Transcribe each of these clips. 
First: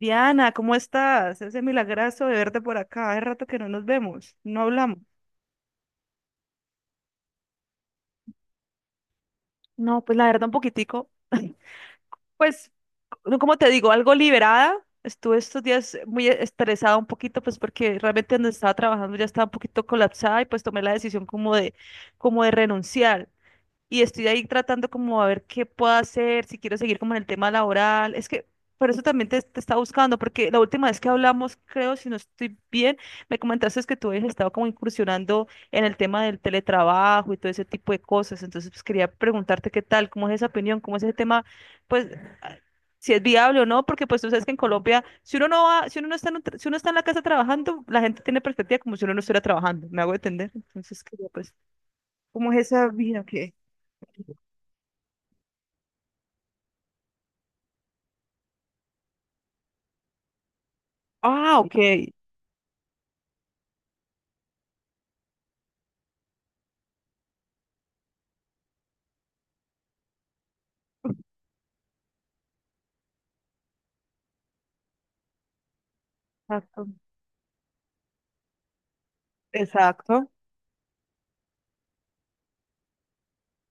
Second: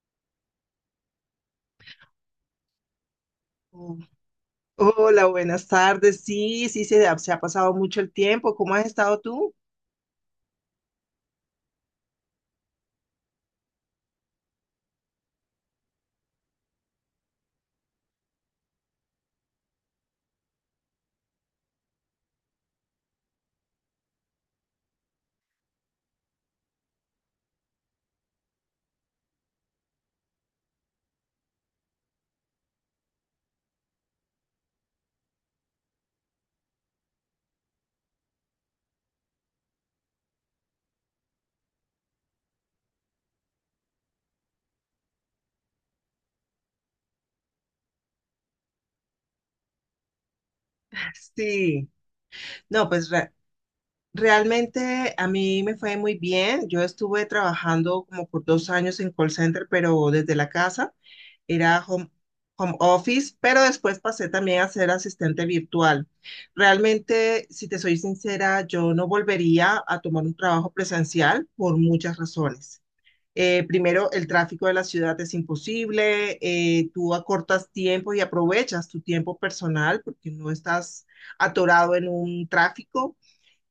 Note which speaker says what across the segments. Speaker 1: Diana, ¿cómo estás? Ese milagrazo de verte por acá. Hace rato que no nos
Speaker 2: Mm.
Speaker 1: vemos, no hablamos.
Speaker 2: Hola, buenas tardes. Sí, sí, se ha pasado mucho el tiempo. ¿Cómo has estado tú?
Speaker 1: No, pues la verdad un poquitico, pues, no, como te digo, algo liberada. Estuve estos días muy estresada un poquito, pues porque realmente donde estaba trabajando ya estaba un poquito colapsada y pues tomé la decisión como de renunciar. Y estoy ahí tratando como a ver qué puedo hacer, si quiero seguir como en el tema laboral. Es que por eso también te estaba buscando, porque la última vez que hablamos, creo, si no estoy bien, me comentaste es que tú habías estado como incursionando en el tema del teletrabajo y todo ese tipo de cosas. Entonces, pues quería preguntarte qué tal, cómo es esa opinión, cómo es ese tema, pues a- si es viable o no, porque pues tú sabes que en Colombia, si uno no está en, si uno está en la casa trabajando, la gente tiene perspectiva como si uno no estuviera trabajando, me hago entender. Entonces, quería pues,
Speaker 2: Sí,
Speaker 1: ¿cómo es esa
Speaker 2: no,
Speaker 1: vida? ¿Qué?
Speaker 2: realmente a mí me fue muy bien. Yo estuve trabajando como por 2 años en call center, pero desde la casa.
Speaker 1: Ah, ok.
Speaker 2: Era home, Home office, pero después pasé también a ser asistente virtual. Realmente, si te soy sincera, yo no volvería a tomar un trabajo presencial por muchas razones. Primero, el tráfico de la ciudad es imposible,
Speaker 1: Exacto.
Speaker 2: tú acortas tiempo y aprovechas tu tiempo personal
Speaker 1: Exacto.
Speaker 2: porque no estás atorado en un tráfico.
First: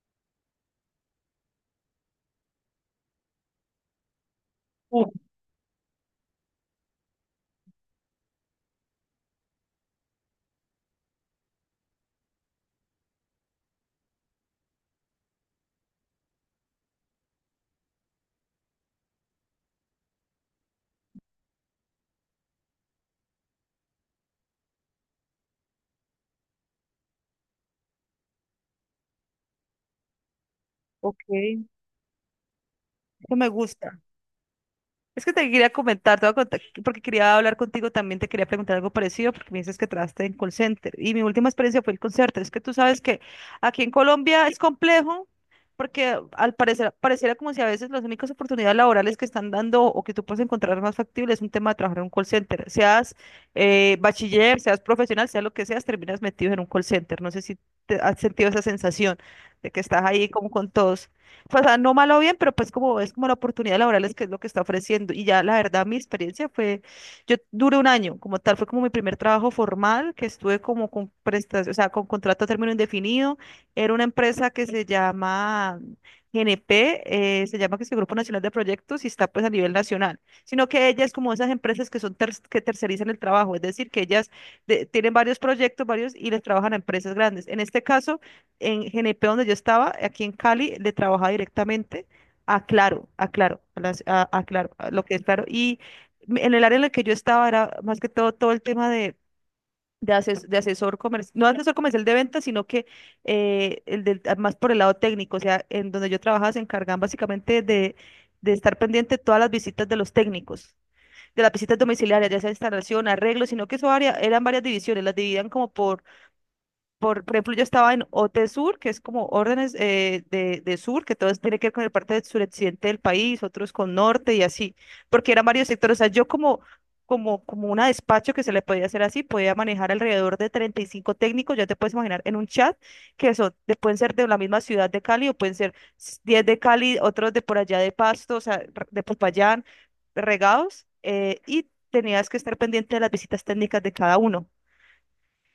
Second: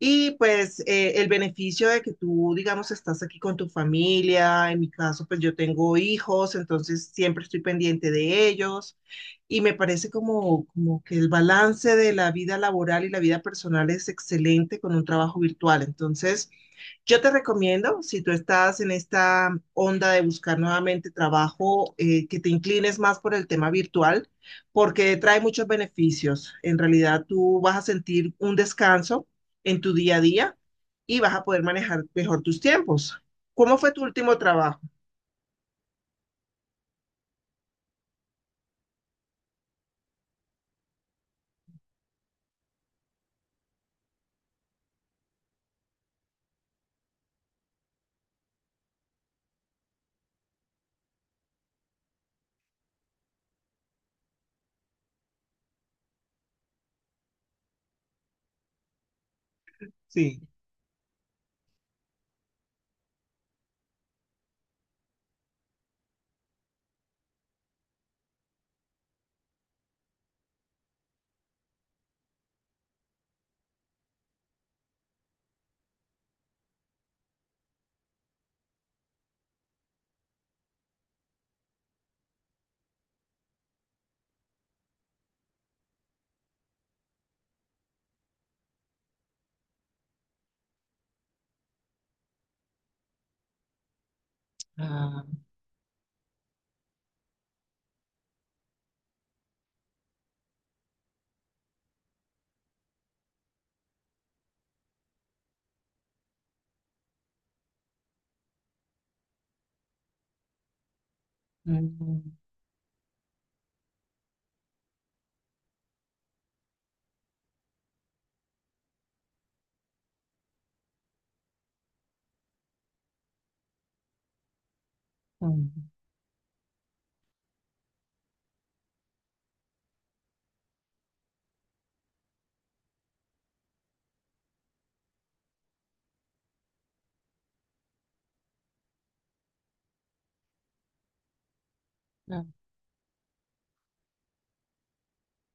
Speaker 2: Y pues el beneficio de que tú, digamos, estás aquí con tu familia, en mi
Speaker 1: Uf,
Speaker 2: caso, pues yo tengo hijos, entonces siempre estoy pendiente de ellos. Y me parece como que el balance de la vida laboral y la vida personal es excelente con un trabajo virtual. Entonces, yo te recomiendo, si tú estás en esta onda de buscar nuevamente trabajo, que te inclines más por el tema virtual, porque trae muchos beneficios. En realidad, tú vas a sentir un descanso en tu día a día y vas a poder
Speaker 1: ok.
Speaker 2: manejar mejor tus tiempos.
Speaker 1: Eso me
Speaker 2: ¿Cómo fue
Speaker 1: gusta.
Speaker 2: tu último trabajo?
Speaker 1: Es que te quería comentar, te voy a contar, porque quería hablar contigo también, te quería preguntar algo parecido, porque me dices que trabajaste en call center. Y mi última experiencia fue el call center. Es que tú sabes que aquí en Colombia es complejo, porque al parecer, pareciera como si a veces las únicas oportunidades laborales que están dando o que tú puedes encontrar más factible es un tema de trabajar en un call center. Seas bachiller, seas profesional, sea lo que seas, terminas metido en un call center. No sé si te has sentido esa sensación de que estás ahí
Speaker 2: Sí.
Speaker 1: como con todos pues, o sea, no malo o bien, pero pues como es como la oportunidad laboral es que es lo que está ofreciendo. Y ya la verdad, mi experiencia fue, yo duré un año, como tal, fue como mi primer trabajo formal, que estuve como con prestación, o sea, con contrato a término indefinido. Era una empresa que se llama GNP, se llama que es el Grupo Nacional de Proyectos y está pues a nivel nacional. Sino que ella es como esas empresas que son que tercerizan el trabajo, es decir, que ellas tienen varios proyectos, varios, y les trabajan a empresas grandes. En este caso, en GNP donde yo estaba, aquí en Cali, le trabajaba directamente a Claro, a lo que es
Speaker 2: Ah,
Speaker 1: Claro. Y en el área en la que yo estaba era más que todo el tema de asesor comercial, no asesor comercial de ventas, sino que más por el lado técnico, o sea, en donde yo trabajaba se encargaban básicamente de estar pendiente de todas las visitas de los técnicos. De las visitas domiciliarias,
Speaker 2: mm,
Speaker 1: ya sea instalación, arreglo, sino que eso área, eran varias divisiones, las dividían por ejemplo, yo estaba en OT Sur, que es como órdenes de sur, que todo tiene que ver con el parte del suroccidente del país, otros con norte y así, porque eran varios
Speaker 2: mm,
Speaker 1: sectores. O sea, yo como una despacho que se le podía hacer así, podía manejar alrededor de 35 técnicos, ya te puedes imaginar, en un chat, que eso, pueden ser de la misma ciudad de Cali o pueden ser 10 de Cali, otros de por allá de Pasto, o sea, de Popayán, regados, y tenías que
Speaker 2: ah,
Speaker 1: estar pendiente de las visitas técnicas de cada uno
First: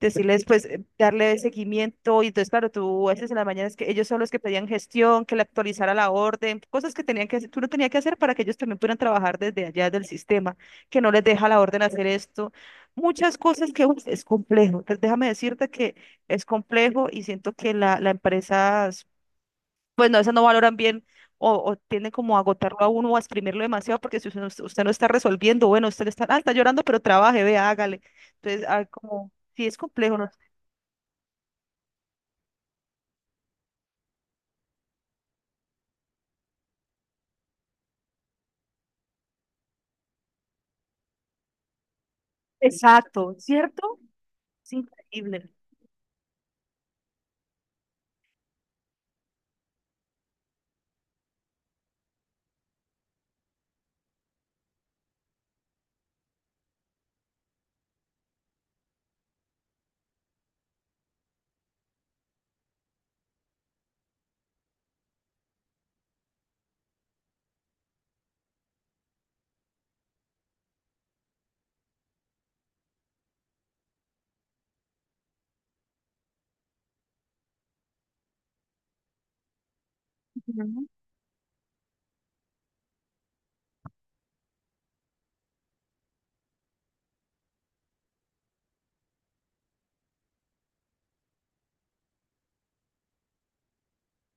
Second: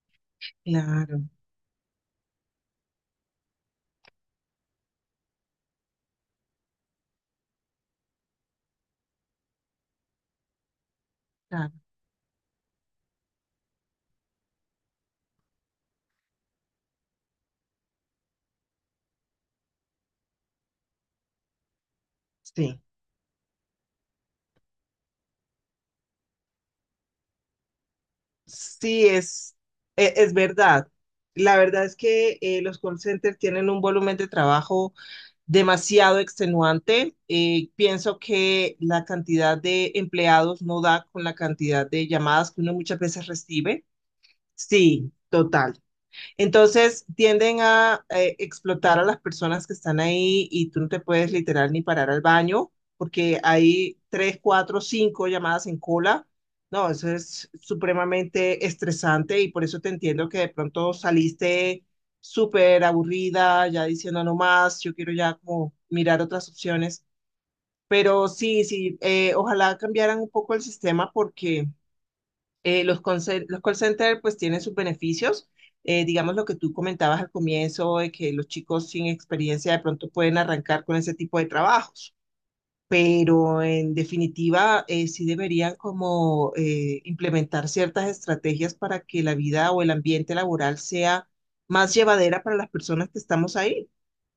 Speaker 1: decirles, pues,
Speaker 2: claro,
Speaker 1: darle seguimiento. Y entonces, claro, tú a veces en las mañanas que ellos son los que pedían gestión, que le actualizara la orden, cosas que tenían que hacer, tú no tenías que hacer para que ellos también pudieran trabajar desde allá del sistema, que no les deja la
Speaker 2: claro.
Speaker 1: orden hacer esto. Muchas cosas que uy, es complejo. Entonces, déjame decirte que es complejo y siento que la empresa, pues, no, a veces no valoran bien. O tienden como a agotarlo
Speaker 2: Sí,
Speaker 1: a uno o a exprimirlo demasiado porque si usted no está resolviendo, bueno, usted está, está llorando, pero trabaje, vea, hágale. Entonces,
Speaker 2: sí,
Speaker 1: como, sí es complejo, ¿no?
Speaker 2: es verdad. La verdad es que los call centers tienen un volumen de trabajo demasiado extenuante. Pienso que la cantidad de empleados no da con la cantidad de llamadas que uno muchas veces
Speaker 1: Exacto,
Speaker 2: recibe.
Speaker 1: ¿cierto? Es
Speaker 2: Sí,
Speaker 1: increíble.
Speaker 2: total. Entonces tienden a explotar a las personas que están ahí y tú no te puedes literal ni parar al baño porque hay 3, 4, 5 llamadas en cola. No, eso es supremamente estresante y por eso te entiendo que de pronto saliste súper aburrida, ya diciendo no más, yo quiero ya como mirar otras opciones. Pero sí, sí, ojalá cambiaran un poco el sistema porque los call center pues tienen sus beneficios. Digamos lo que tú comentabas al comienzo, de que los chicos sin experiencia de pronto pueden arrancar
Speaker 1: Ujú.
Speaker 2: con ese tipo de trabajos, pero en definitiva sí deberían como implementar ciertas estrategias para que la vida o el ambiente laboral sea más llevadera para las personas que estamos ahí.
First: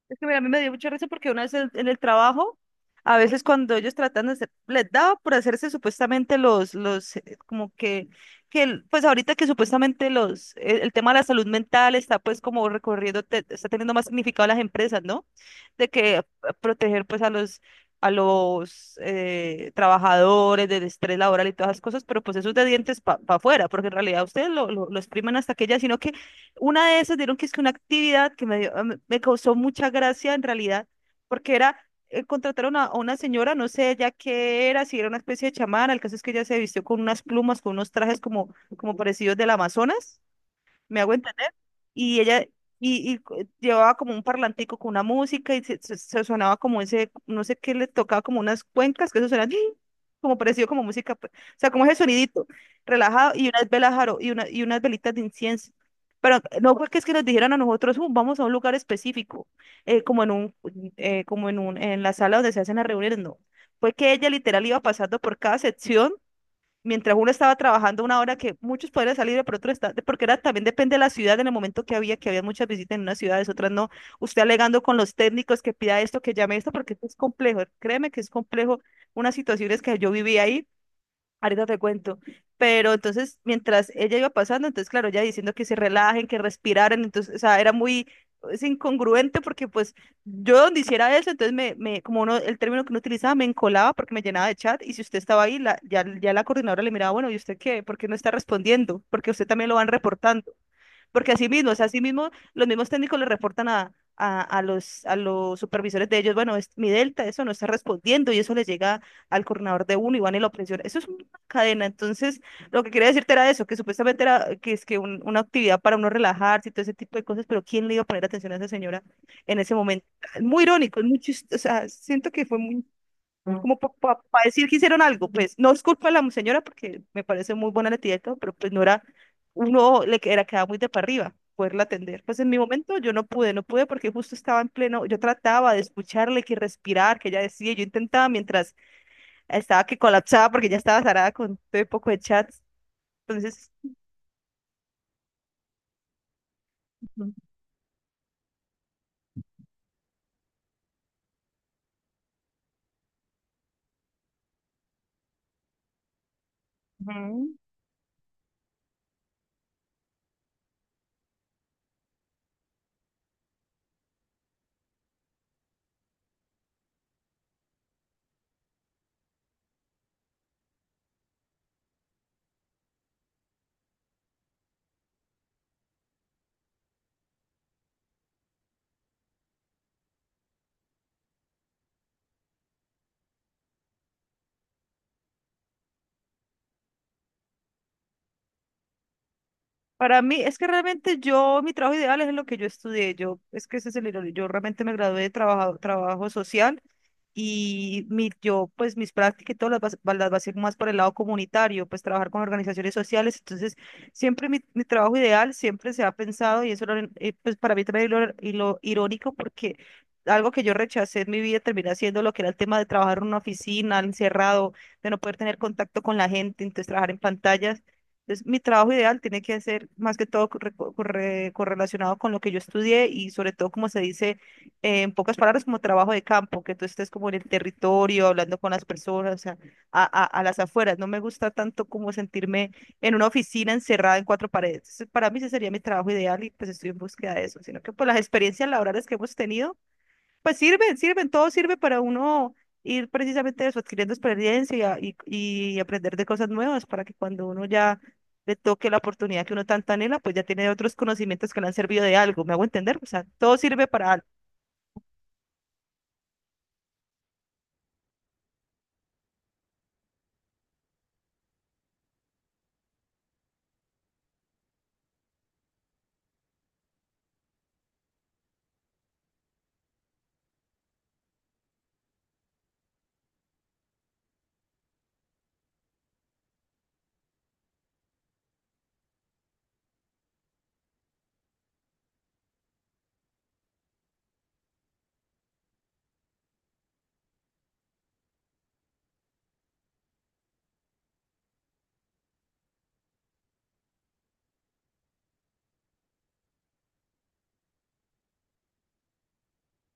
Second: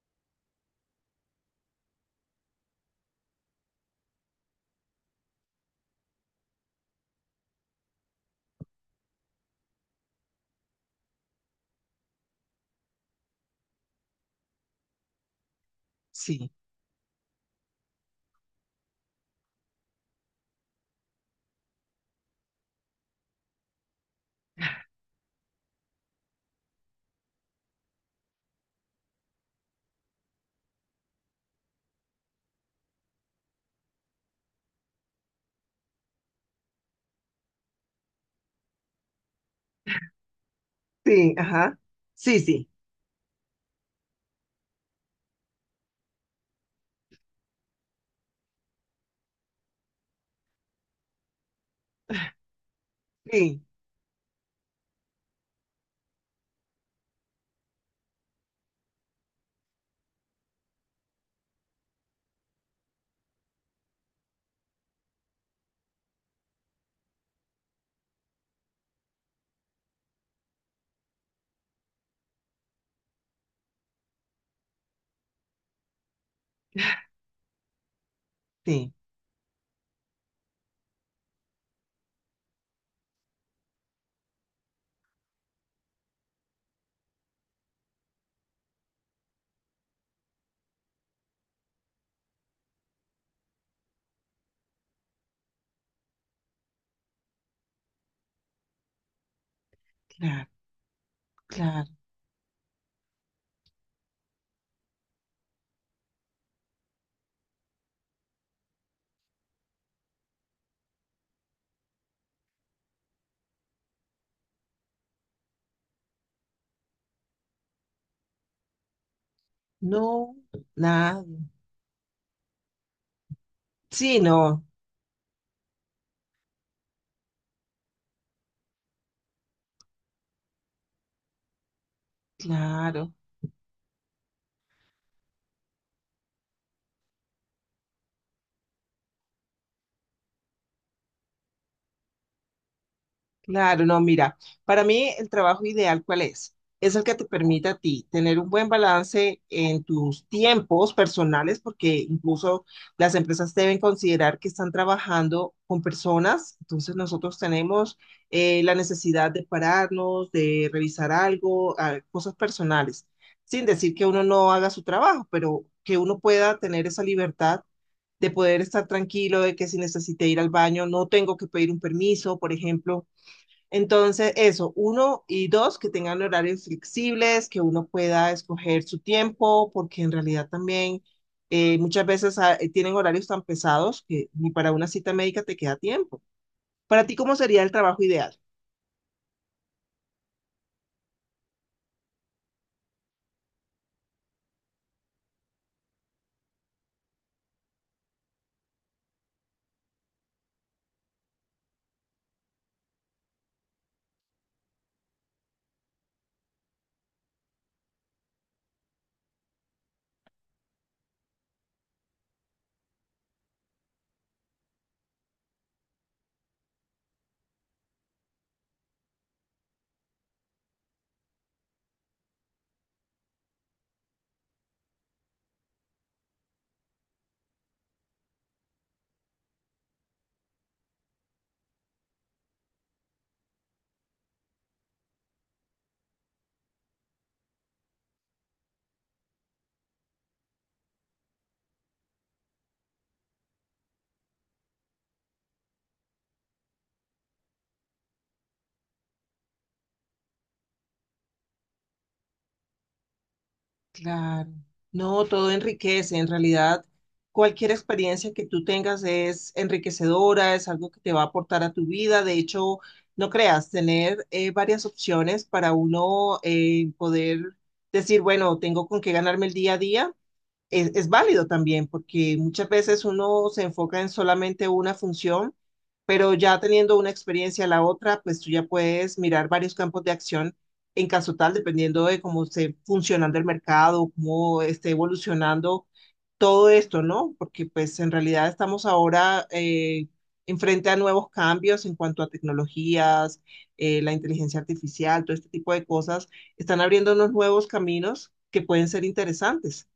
Speaker 1: Es que mira, a mí me dio mucha risa porque una vez en el trabajo, a veces cuando ellos tratan de hacer, les daba por hacerse supuestamente como que, pues ahorita que supuestamente el tema de la salud mental está pues como recorriendo, está teniendo más significado las empresas, ¿no? De que
Speaker 2: Sí,
Speaker 1: proteger pues a los trabajadores del estrés laboral y todas esas cosas, pero pues eso es de dientes para afuera, porque en realidad ustedes lo exprimen hasta que ya, sino que una de esas dieron que es que una actividad que me causó mucha gracia en realidad, porque era contrataron a una señora, no sé ya qué era, si era una especie de chamana, el caso es que ella se vistió con unas plumas, con unos trajes como parecidos del Amazonas. ¿Me hago
Speaker 2: sí,
Speaker 1: entender?
Speaker 2: ajá.
Speaker 1: Y
Speaker 2: Sí,
Speaker 1: ella,
Speaker 2: sí,
Speaker 1: llevaba como un parlantico con una música y se sonaba como ese, no sé qué le tocaba, como unas cuencas, que eso suena como parecido como música, pues, o sea, como ese sonidito, relajado, y
Speaker 2: sí,
Speaker 1: unas velas jaro, y unas velitas de incienso. Pero no fue que es que nos dijeran a nosotros: vamos a un lugar específico, eh, como en un, en la sala donde se hacen las reuniones", no. Fue que ella literal iba pasando por cada sección mientras uno estaba trabajando una hora que muchos podrían salir, pero otros está, porque era también depende de la ciudad en el momento que había, muchas visitas en unas ciudades, otras no. Usted alegando con los técnicos que pida esto, que llame esto, porque esto es complejo. Créeme que es complejo
Speaker 2: sí,
Speaker 1: unas situaciones que yo viví ahí ahorita te cuento. Pero entonces, mientras ella iba pasando, entonces, claro, ella diciendo que se relajen, que respiraran, entonces, o sea, era muy es incongruente porque, pues, yo donde hiciera eso, entonces, como uno, el término que uno utilizaba, me encolaba porque me llenaba de chat, y si usted estaba ahí, ya la coordinadora le miraba, bueno, ¿y usted qué? ¿Por qué no está respondiendo? Porque usted también lo van
Speaker 2: claro,
Speaker 1: reportando porque así mismo, o sea,
Speaker 2: claro.
Speaker 1: así mismo los mismos técnicos le reportan a los supervisores de ellos, bueno, es, mi delta, eso no está respondiendo y eso le llega al coordinador de uno y van y lo presiona. Eso es una cadena. Entonces, lo que quería decirte era eso, que supuestamente era que es que una actividad para uno relajarse y todo ese tipo de cosas, pero ¿quién le iba a poner atención a esa señora en ese momento?
Speaker 2: No,
Speaker 1: Muy irónico, es muy
Speaker 2: nada.
Speaker 1: o sea, siento que fue muy como
Speaker 2: Sí,
Speaker 1: para
Speaker 2: no,
Speaker 1: decir que hicieron algo, pues no es culpa de la señora porque me parece muy buena la tía y todo, pero pues no era, uno le que- era quedaba muy de para arriba poderla atender. Pues en mi momento yo
Speaker 2: claro.
Speaker 1: no pude, no pude porque justo estaba en pleno, yo trataba de escucharle, que respirar, que ella decía, yo intentaba mientras estaba que colapsaba porque ya estaba zarada con todo el poco de chats. Entonces,
Speaker 2: Claro, no, mira, para mí el trabajo ideal, ¿cuál es? Es el que te permite a ti tener un buen balance en tus tiempos personales, porque incluso las empresas deben considerar que están trabajando con personas, entonces nosotros
Speaker 1: ujú.
Speaker 2: tenemos la necesidad de pararnos, de revisar algo, ah, cosas personales, sin decir que uno no haga su trabajo, pero que uno pueda tener esa libertad de poder estar tranquilo, de que si necesite ir al baño, no tengo que pedir un permiso, por ejemplo. Entonces, eso, uno y dos, que tengan horarios flexibles, que uno pueda escoger su tiempo, porque en realidad también muchas veces tienen horarios tan pesados que ni para una cita médica te queda tiempo. Para ti, ¿cómo sería el trabajo ideal?
Speaker 1: Para mí, es que realmente yo, mi trabajo ideal es lo que yo estudié. Yo, es que ese es el error. Yo realmente me gradué de trabajo social y pues mis prácticas y todo las basé más por el lado comunitario, pues trabajar con organizaciones sociales. Entonces, siempre mi trabajo ideal siempre se ha pensado y eso era, pues para mí también y lo irónico porque algo que yo rechacé en mi vida termina siendo lo que era el tema de trabajar en una oficina, encerrado, de no poder tener contacto con la gente, entonces trabajar en pantallas. Entonces, mi trabajo ideal tiene que ser más que todo correlacionado con lo que yo estudié y sobre todo, como se dice en pocas palabras, como trabajo de campo, que tú estés como en el territorio, hablando con las personas, o sea, a las afueras. No me gusta tanto como sentirme en una oficina encerrada en cuatro paredes. Entonces, para mí ese sería mi trabajo ideal y pues estoy en búsqueda de eso, sino que por las experiencias laborales que hemos tenido pues sirve, sirven, todo sirve para uno ir precisamente eso, adquiriendo experiencia y aprender de cosas nuevas para que cuando uno ya le toque la oportunidad que uno tanto anhela, pues ya tiene otros conocimientos que le han servido de algo, ¿me hago entender? O sea, todo sirve para algo.
Speaker 2: Claro, no, todo enriquece. En realidad, cualquier experiencia que tú tengas es enriquecedora, es algo que te va a aportar a tu vida. De hecho, no creas, tener varias opciones para uno poder decir, bueno, tengo con qué ganarme el día a día es válido también, porque muchas veces uno se enfoca en solamente una función, pero ya teniendo una experiencia la otra, pues tú ya puedes mirar varios campos de acción en caso tal, dependiendo de cómo esté funcionando el mercado, cómo esté evolucionando todo esto, ¿no? Porque pues en realidad estamos ahora enfrente a nuevos cambios en cuanto a tecnologías, la inteligencia artificial, todo este tipo de cosas, están abriendo unos nuevos caminos que pueden ser interesantes.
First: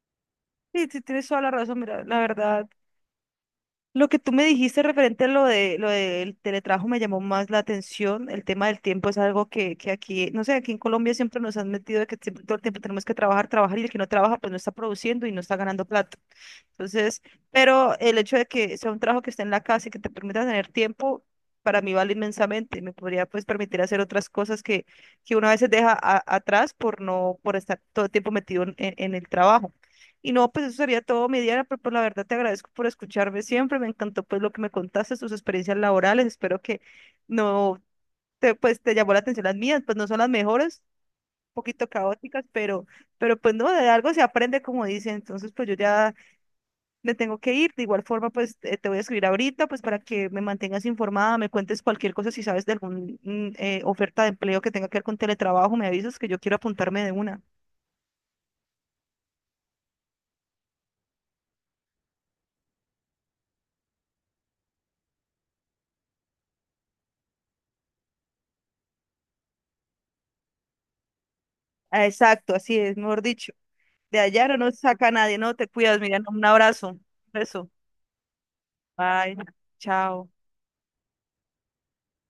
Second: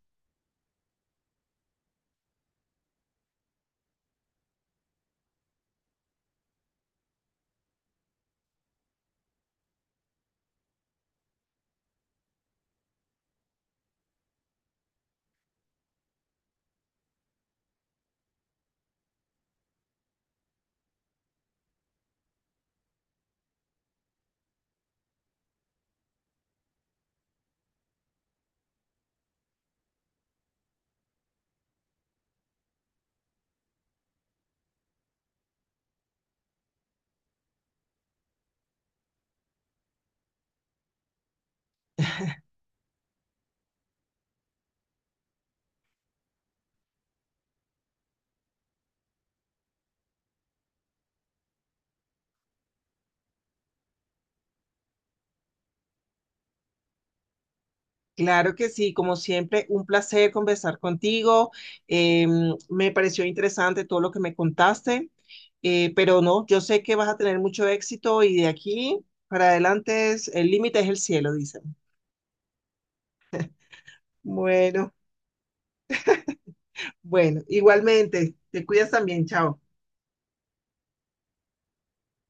Speaker 1: Sí, sí, tienes toda la razón, mira, la verdad, lo que tú me dijiste referente a lo de lo del teletrabajo me llamó más la atención, el tema del tiempo es algo que aquí, no sé, aquí en Colombia siempre nos han metido de que todo el tiempo tenemos que trabajar, trabajar y el que no trabaja pues no está produciendo y no está ganando plata. Entonces, pero el hecho de que sea un trabajo que esté en la casa y que te permita tener tiempo, para mí vale inmensamente. Me podría pues permitir hacer otras cosas que uno a veces deja atrás por no, por estar todo el tiempo metido en el trabajo. Y no, pues eso sería todo mi día, pero pues la verdad te agradezco por escucharme siempre. Me encantó pues lo que me contaste, tus experiencias laborales. Espero que no te, pues te llamó la atención las mías, pues no son las mejores, un poquito caóticas, pero, pues no, de algo se aprende como dicen. Entonces, pues yo ya me tengo que ir. De igual forma, pues te voy a escribir ahorita, pues para que me mantengas informada, me cuentes cualquier cosa, si sabes de alguna oferta de empleo que tenga que ver con teletrabajo, me avisas que yo quiero apuntarme de una.
Speaker 2: Claro que sí, como siempre, un placer conversar contigo. Eh, Me pareció interesante todo lo que me contaste, pero no, yo sé que vas a tener mucho éxito y de aquí para adelante es, el límite es el cielo, dicen.
Speaker 1: Ah, exacto, así es, mejor dicho. De allá no nos
Speaker 2: Bueno,
Speaker 1: saca nadie, no te cuidas, Miriam. Un abrazo. Un
Speaker 2: bueno,
Speaker 1: beso.
Speaker 2: igualmente, te cuidas también,
Speaker 1: Bye.
Speaker 2: chao.
Speaker 1: Chao.